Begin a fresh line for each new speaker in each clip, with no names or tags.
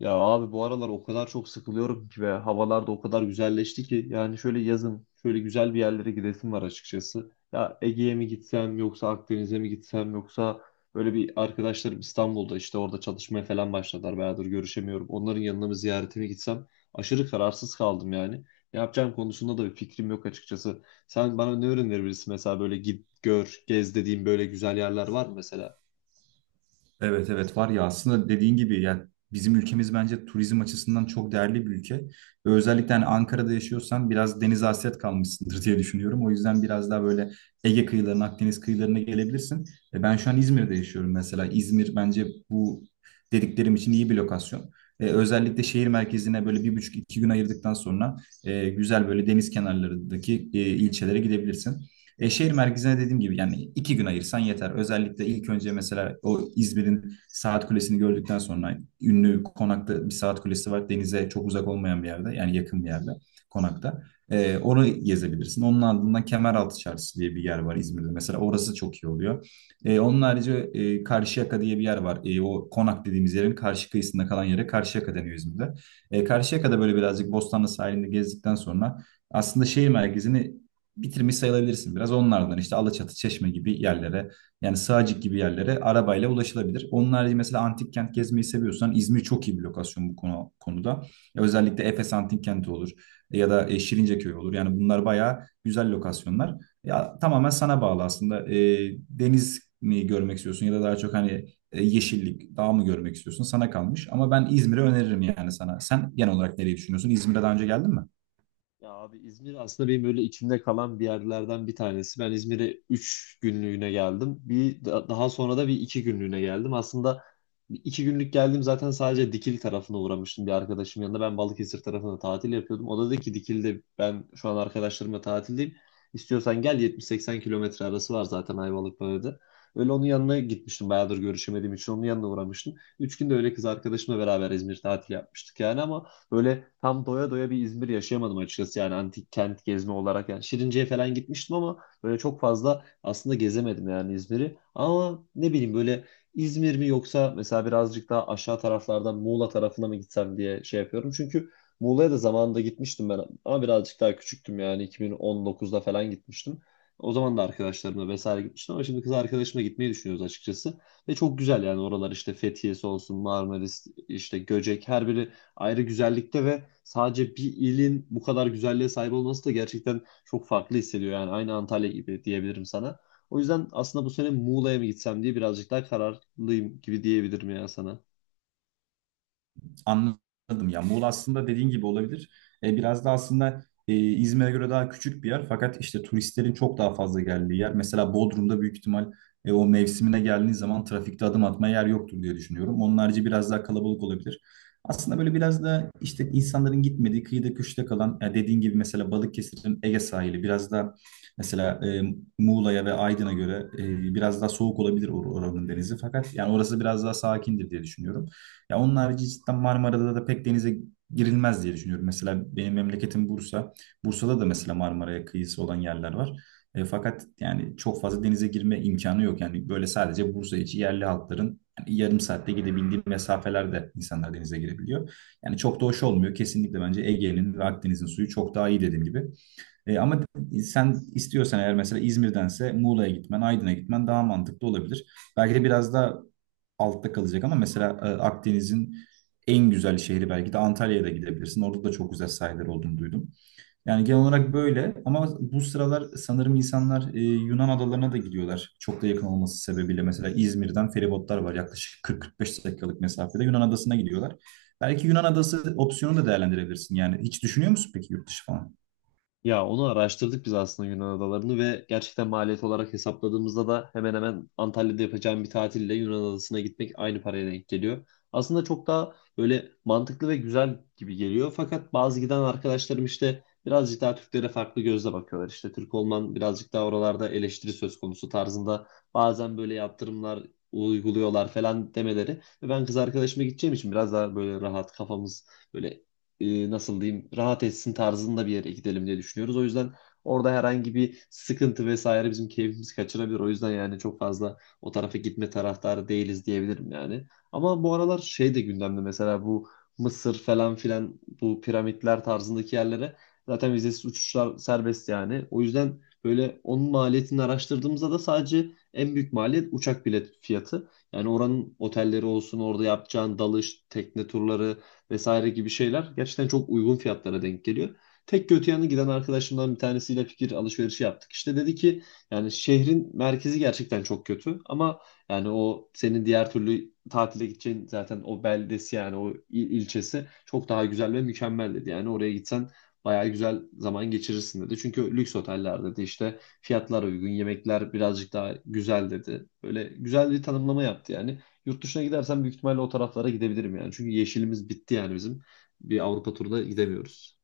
Ya abi bu aralar o kadar çok sıkılıyorum ki ve havalar da o kadar güzelleşti ki yani şöyle yazın şöyle güzel bir yerlere gidesim var açıkçası. Ya Ege'ye mi gitsem yoksa Akdeniz'e mi gitsem yoksa böyle bir arkadaşlarım İstanbul'da işte orada çalışmaya falan başladılar, bayağıdır görüşemiyorum. Onların yanına mı ziyarete mi gitsem, aşırı kararsız kaldım yani. Ne yapacağım konusunda da bir fikrim yok açıkçası. Sen bana ne önerebilirsin mesela, böyle git gör gez dediğim böyle güzel yerler var mı mesela?
Evet evet var ya aslında dediğin gibi yani bizim ülkemiz bence turizm açısından çok değerli bir ülke. Ve özellikle hani Ankara'da yaşıyorsan biraz denize hasret kalmışsındır diye düşünüyorum. O yüzden biraz daha böyle Ege kıyılarına, Akdeniz kıyılarına gelebilirsin. Ben şu an İzmir'de yaşıyorum mesela. İzmir bence bu dediklerim için iyi bir lokasyon. Özellikle şehir merkezine böyle 1,5 2 gün ayırdıktan sonra güzel böyle deniz kenarlarındaki ilçelere gidebilirsin. Şehir merkezine dediğim gibi yani 2 gün ayırsan yeter. Özellikle ilk önce mesela o İzmir'in Saat Kulesi'ni gördükten sonra ünlü konakta bir Saat Kulesi var. Denize çok uzak olmayan bir yerde yani yakın bir yerde konakta. Orayı gezebilirsin. Onun ardından Kemeraltı Çarşısı diye bir yer var İzmir'de. Mesela orası çok iyi oluyor. Onun harici Karşıyaka diye bir yer var. O konak dediğimiz yerin karşı kıyısında kalan yere Karşıyaka deniyor İzmir'de. Karşıyaka'da böyle birazcık Bostanlı sahilinde gezdikten sonra aslında şehir merkezini bitirmiş sayılabilirsin biraz. Onlardan işte Alaçatı, Çeşme gibi yerlere yani Sığacık gibi yerlere arabayla ulaşılabilir. Onun harici mesela antik kent gezmeyi seviyorsan İzmir çok iyi bir lokasyon bu konuda. Ya özellikle Efes Antik Kenti olur ya da Şirinceköy olur. Yani bunlar bayağı güzel lokasyonlar. Ya tamamen sana bağlı aslında. Deniz mi görmek istiyorsun ya da daha çok hani yeşillik, dağ mı görmek istiyorsun? Sana kalmış. Ama ben İzmir'i öneririm yani sana. Sen genel olarak nereyi düşünüyorsun? İzmir'e daha önce geldin mi?
Ya abi, İzmir aslında benim böyle içimde kalan bir yerlerden bir tanesi. Ben İzmir'e 3 günlüğüne geldim. Bir daha sonra da 1-2 günlüğüne geldim. Aslında 1-2 günlük geldim, zaten sadece Dikili tarafına uğramıştım bir arkadaşım yanında. Ben Balıkesir tarafında tatil yapıyordum. O da dedi ki Dikili'de ben şu an arkadaşlarımla tatildeyim. İstiyorsan gel, 70-80 kilometre arası var zaten Ayvalık'ta. Öyle onun yanına gitmiştim. Bayağıdır görüşemediğim için onun yanına uğramıştım. 3 günde öyle kız arkadaşımla beraber İzmir tatili yapmıştık yani ama böyle tam doya doya bir İzmir yaşayamadım açıkçası yani antik kent gezme olarak. Yani Şirince'ye falan gitmiştim ama böyle çok fazla aslında gezemedim yani İzmir'i. Ama ne bileyim, böyle İzmir mi yoksa mesela birazcık daha aşağı taraflardan Muğla tarafına mı gitsem diye şey yapıyorum. Çünkü Muğla'ya da zamanında gitmiştim ben ama birazcık daha küçüktüm, yani 2019'da falan gitmiştim. O zaman da arkadaşlarımla vesaire gitmiştim ama şimdi kız arkadaşımla gitmeyi düşünüyoruz açıkçası. Ve çok güzel yani oralar, işte Fethiye'si olsun, Marmaris, işte Göcek, her biri ayrı güzellikte ve sadece bir ilin bu kadar güzelliğe sahip olması da gerçekten çok farklı hissediyor. Yani aynı Antalya gibi diyebilirim sana. O yüzden aslında bu sene Muğla'ya mı gitsem diye birazcık daha kararlıyım gibi diyebilirim ya sana.
Anladım ya. Muğla aslında dediğin gibi olabilir. Biraz da aslında İzmir'e göre daha küçük bir yer. Fakat işte turistlerin çok daha fazla geldiği yer. Mesela Bodrum'da büyük ihtimal o mevsimine geldiğiniz zaman trafikte adım atmaya yer yoktur diye düşünüyorum. Onun harici biraz daha kalabalık olabilir. Aslında böyle biraz da işte insanların gitmediği kıyıda köşede kalan ya dediğin gibi mesela Balıkesir'in Ege sahili biraz da mesela Muğla'ya ve Aydın'a göre biraz daha soğuk olabilir oranın denizi. Fakat yani orası biraz daha sakindir diye düşünüyorum. Ya onun harici cidden Marmara'da da pek denize girilmez diye düşünüyorum. Mesela benim memleketim Bursa. Bursa'da da mesela Marmara'ya kıyısı olan yerler var. Fakat yani çok fazla denize girme imkanı yok. Yani böyle sadece Bursa içi yerli halkların yani yarım saatte gidebildiği mesafelerde insanlar denize girebiliyor. Yani çok da hoş olmuyor. Kesinlikle bence Ege'nin ve Akdeniz'in suyu çok daha iyi dediğim gibi. Ama sen istiyorsan eğer mesela İzmir'dense Muğla'ya gitmen, Aydın'a gitmen daha mantıklı olabilir. Belki de biraz da altta kalacak ama mesela Akdeniz'in en güzel şehri belki de Antalya'ya da gidebilirsin. Orada da çok güzel sahilleri olduğunu duydum. Yani genel olarak böyle ama bu sıralar sanırım insanlar Yunan adalarına da gidiyorlar. Çok da yakın olması sebebiyle mesela İzmir'den feribotlar var yaklaşık 40-45 dakikalık mesafede Yunan adasına gidiyorlar. Belki Yunan adası opsiyonu da değerlendirebilirsin. Yani hiç düşünüyor musun peki yurt dışı falan?
Ya onu araştırdık biz aslında Yunan adalarını ve gerçekten maliyet olarak hesapladığımızda da hemen hemen Antalya'da yapacağım bir tatille Yunan adasına gitmek aynı paraya denk geliyor. Aslında çok daha böyle mantıklı ve güzel gibi geliyor. Fakat bazı giden arkadaşlarım işte birazcık daha Türklere farklı gözle bakıyorlar. İşte Türk olman birazcık daha oralarda eleştiri söz konusu tarzında bazen böyle yaptırımlar uyguluyorlar falan demeleri. Ve ben kız arkadaşıma gideceğim için biraz daha böyle rahat kafamız böyle, nasıl diyeyim, rahat etsin tarzında bir yere gidelim diye düşünüyoruz. O yüzden orada herhangi bir sıkıntı vesaire bizim keyfimizi kaçırabilir. O yüzden yani çok fazla o tarafa gitme taraftarı değiliz diyebilirim yani. Ama bu aralar şey de gündemde, mesela bu Mısır falan filan, bu piramitler tarzındaki yerlere zaten vizesiz uçuşlar serbest yani. O yüzden böyle onun maliyetini araştırdığımızda da sadece en büyük maliyet uçak bilet fiyatı. Yani oranın otelleri olsun, orada yapacağın dalış, tekne turları, vesaire gibi şeyler gerçekten çok uygun fiyatlara denk geliyor. Tek kötü yanı, giden arkadaşımdan bir tanesiyle fikir alışverişi yaptık. İşte dedi ki yani şehrin merkezi gerçekten çok kötü ama yani o senin diğer türlü tatile gideceğin zaten o beldesi yani o ilçesi çok daha güzel ve mükemmel dedi. Yani oraya gitsen bayağı güzel zaman geçirirsin dedi. Çünkü lüks oteller dedi, işte fiyatlar uygun, yemekler birazcık daha güzel dedi. Böyle güzel bir tanımlama yaptı yani. Yurt dışına gidersem büyük ihtimalle o taraflara gidebilirim yani. Çünkü yeşilimiz bitti yani bizim. Bir Avrupa turuna gidemiyoruz.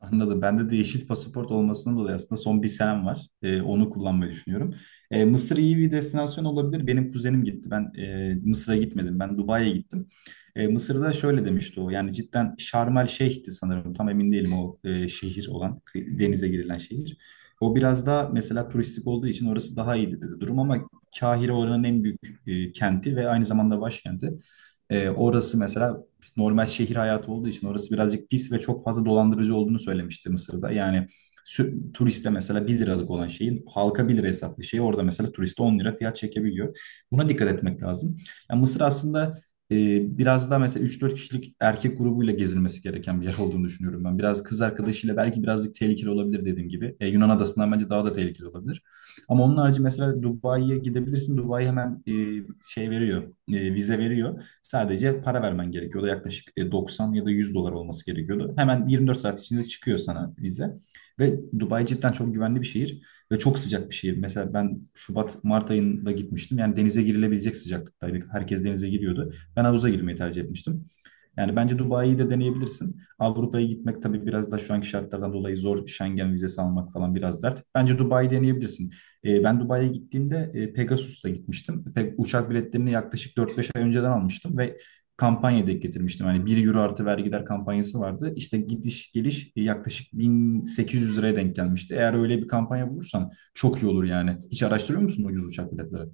Anladım. Bende de yeşil pasaport olmasından dolayı aslında son bir senem var. Onu kullanmayı düşünüyorum. Mısır iyi bir destinasyon olabilir. Benim kuzenim gitti. Ben Mısır'a gitmedim. Ben Dubai'ye gittim. Mısır'da şöyle demişti o. Yani cidden Şarm El Şeyh'ti sanırım. Tam emin değilim o şehir olan, denize girilen şehir. O biraz daha mesela turistik olduğu için orası daha iyiydi dedi durum ama Kahire oranın en büyük kenti ve aynı zamanda başkenti. Orası mesela normal şehir hayatı olduğu için orası birazcık pis ve çok fazla dolandırıcı olduğunu söylemişti Mısır'da. Yani turiste mesela 1 liralık olan şeyin halka 1 lira hesaplı şeyi orada mesela turiste 10 lira fiyat çekebiliyor. Buna dikkat etmek lazım. Yani Mısır aslında e, biraz daha mesela 3-4 kişilik erkek grubuyla gezilmesi gereken bir yer olduğunu düşünüyorum ben. Biraz kız arkadaşıyla belki birazcık tehlikeli olabilir dediğim gibi. Yunan adasından bence daha da tehlikeli olabilir. Ama onun harici mesela Dubai'ye gidebilirsin. Dubai hemen şey veriyor, vize veriyor. Sadece para vermen gerekiyordu. Yaklaşık 90 ya da 100 dolar olması gerekiyordu. Hemen 24 saat içinde çıkıyor sana vize. Ve Dubai cidden çok güvenli bir şehir ve çok sıcak bir şehir. Mesela ben Şubat, Mart ayında gitmiştim. Yani denize girilebilecek sıcaklıktaydı. Herkes denize giriyordu. Ben havuza girmeyi tercih etmiştim. Yani bence Dubai'yi de deneyebilirsin. Avrupa'ya gitmek tabii biraz da şu anki şartlardan dolayı zor. Schengen vizesi almak falan biraz dert. Bence Dubai'yi deneyebilirsin. Ben Dubai'ye gittiğimde Pegasus'ta gitmiştim. Uçak biletlerini yaklaşık 4 5 ay önceden almıştım ve kampanya denk getirmiştim. Hani 1 euro artı vergiler kampanyası vardı. İşte gidiş geliş yaklaşık 1800 liraya denk gelmişti. Eğer öyle bir kampanya bulursan çok iyi olur yani. Hiç araştırıyor musun ucuz uçak biletleri?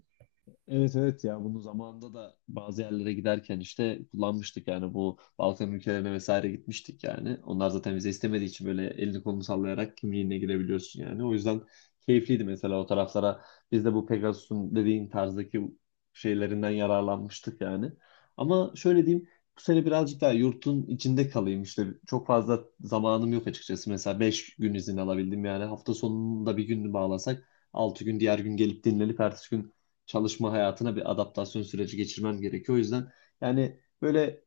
Evet evet, ya bunu zamanında da bazı yerlere giderken işte kullanmıştık yani, bu Balkan ülkelerine vesaire gitmiştik yani. Onlar zaten vize istemediği için böyle elini kolunu sallayarak kimliğine girebiliyorsun yani. O yüzden keyifliydi mesela o taraflara. Biz de bu Pegasus'un dediğin tarzdaki şeylerinden yararlanmıştık yani. Ama şöyle diyeyim, bu sene birazcık daha yurtun içinde kalayım, işte çok fazla zamanım yok açıkçası. Mesela 5 gün izin alabildim yani, hafta sonunda bir gününü bağlasak 6 gün, diğer gün gelip dinlenip ertesi gün çalışma hayatına bir adaptasyon süreci geçirmen gerekiyor. O yüzden yani böyle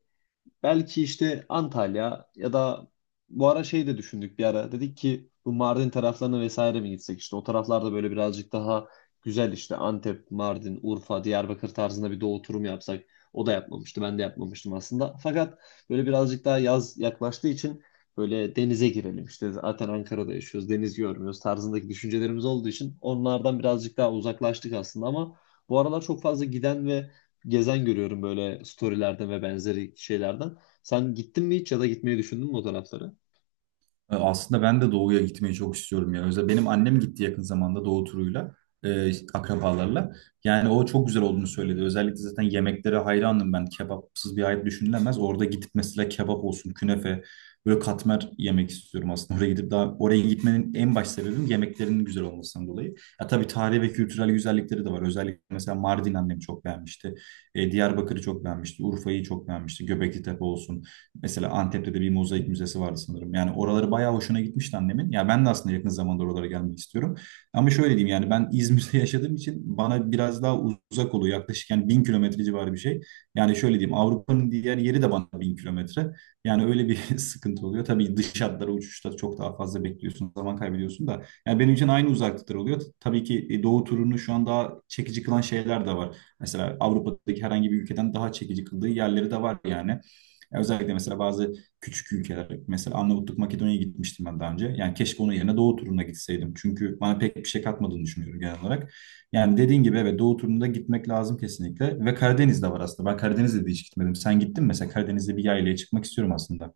belki işte Antalya ya da bu ara şey de düşündük bir ara. Dedik ki bu Mardin taraflarına vesaire mi gitsek, işte o taraflarda böyle birazcık daha güzel, işte Antep, Mardin, Urfa, Diyarbakır tarzında bir doğu turu mu yapsak. O da yapmamıştı. Ben de yapmamıştım aslında. Fakat böyle birazcık daha yaz yaklaştığı için böyle denize girelim işte, zaten Ankara'da yaşıyoruz, deniz görmüyoruz tarzındaki düşüncelerimiz olduğu için onlardan birazcık daha uzaklaştık aslında. Ama bu aralar çok fazla giden ve gezen görüyorum böyle storylerde ve benzeri şeylerden. Sen gittin mi hiç ya da gitmeyi düşündün mü o taraflara?
Aslında ben de Doğu'ya gitmeyi çok istiyorum ya. Özellikle benim annem gitti yakın zamanda Doğu turuyla, akrabalarla. Yani o çok güzel olduğunu söyledi. Özellikle zaten yemeklere hayranım ben. Kebapsız bir hayat düşünülemez. Orada gidip mesela kebap olsun, künefe, böyle katmer yemek istiyorum aslında. Oraya gidip daha oraya gitmenin en baş sebebim yemeklerinin güzel olmasından dolayı. Ya tabii tarihi ve kültürel güzellikleri de var. Özellikle mesela Mardin annem çok beğenmişti. Diyarbakır'ı çok beğenmişti. Urfa'yı çok beğenmişti. Göbekli Tepe olsun. Mesela Antep'te de bir mozaik müzesi vardı sanırım. Yani oraları bayağı hoşuna gitmişti annemin. Ya ben de aslında yakın zamanda oralara gelmek istiyorum. Ama şöyle diyeyim yani ben İzmir'de yaşadığım için bana biraz daha uzak oluyor. Yaklaşık yani 1.000 kilometre civarı bir şey. Yani şöyle diyeyim Avrupa'nın diğer yeri de bana 1.000 kilometre. Yani öyle bir sıkıntı oluyor. Tabii dış hatlara uçuşta çok daha fazla bekliyorsun, zaman kaybediyorsun da. Yani benim için aynı uzaklıklar oluyor. Tabii ki doğu turunu şu an daha çekici kılan şeyler de var. Mesela Avrupa'daki herhangi bir ülkeden daha çekici kıldığı yerleri de var yani. Ya özellikle mesela bazı küçük ülkeler, mesela Arnavutluk, Makedonya'ya gitmiştim ben daha önce. Yani keşke onun yerine Doğu turuna gitseydim. Çünkü bana pek bir şey katmadığını düşünüyorum genel olarak. Yani dediğin gibi evet Doğu turuna gitmek lazım kesinlikle. Ve Karadeniz'de var aslında. Ben Karadeniz'de de hiç gitmedim. Sen gittin mi? Mesela Karadeniz'de bir yaylaya çıkmak istiyorum aslında.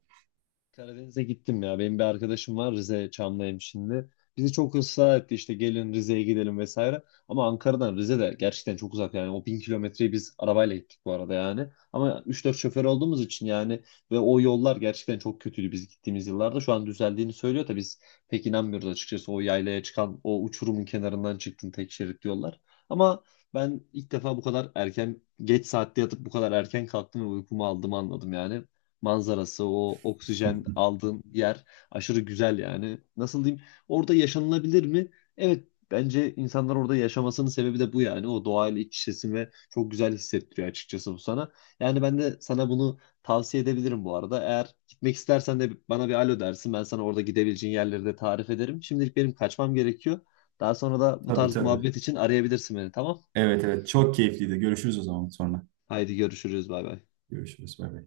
Karadeniz'e gittim ya. Benim bir arkadaşım var Rize Çamlıhemşinli. Bizi çok ısrar etti, işte gelin Rize'ye gidelim vesaire. Ama Ankara'dan Rize de gerçekten çok uzak yani. O 1000 kilometreyi biz arabayla gittik bu arada yani. Ama 3-4 şoför olduğumuz için yani, ve o yollar gerçekten çok kötüydü biz gittiğimiz yıllarda. Şu an düzeldiğini söylüyor da biz pek inanmıyoruz açıkçası. O yaylaya çıkan o uçurumun kenarından çıktın, tek şerit yollar. Ama ben ilk defa bu kadar erken, geç saatte yatıp bu kadar erken kalktım ve uykumu aldığımı anladım yani. Manzarası, o oksijen aldığın yer aşırı güzel yani. Nasıl diyeyim? Orada yaşanılabilir mi? Evet, bence insanlar orada yaşamasının sebebi de bu yani. O doğayla iç içesin ve çok güzel hissettiriyor açıkçası bu sana. Yani ben de sana bunu tavsiye edebilirim bu arada. Eğer gitmek istersen de bana bir alo dersin. Ben sana orada gidebileceğin yerleri de tarif ederim. Şimdilik benim kaçmam gerekiyor. Daha sonra da bu
Tabii
tarz
tabii.
muhabbet için arayabilirsin beni, tamam?
Evet evet çok keyifliydi. Görüşürüz o zaman sonra.
Haydi görüşürüz, bay bay.
Görüşürüz. Bay bay.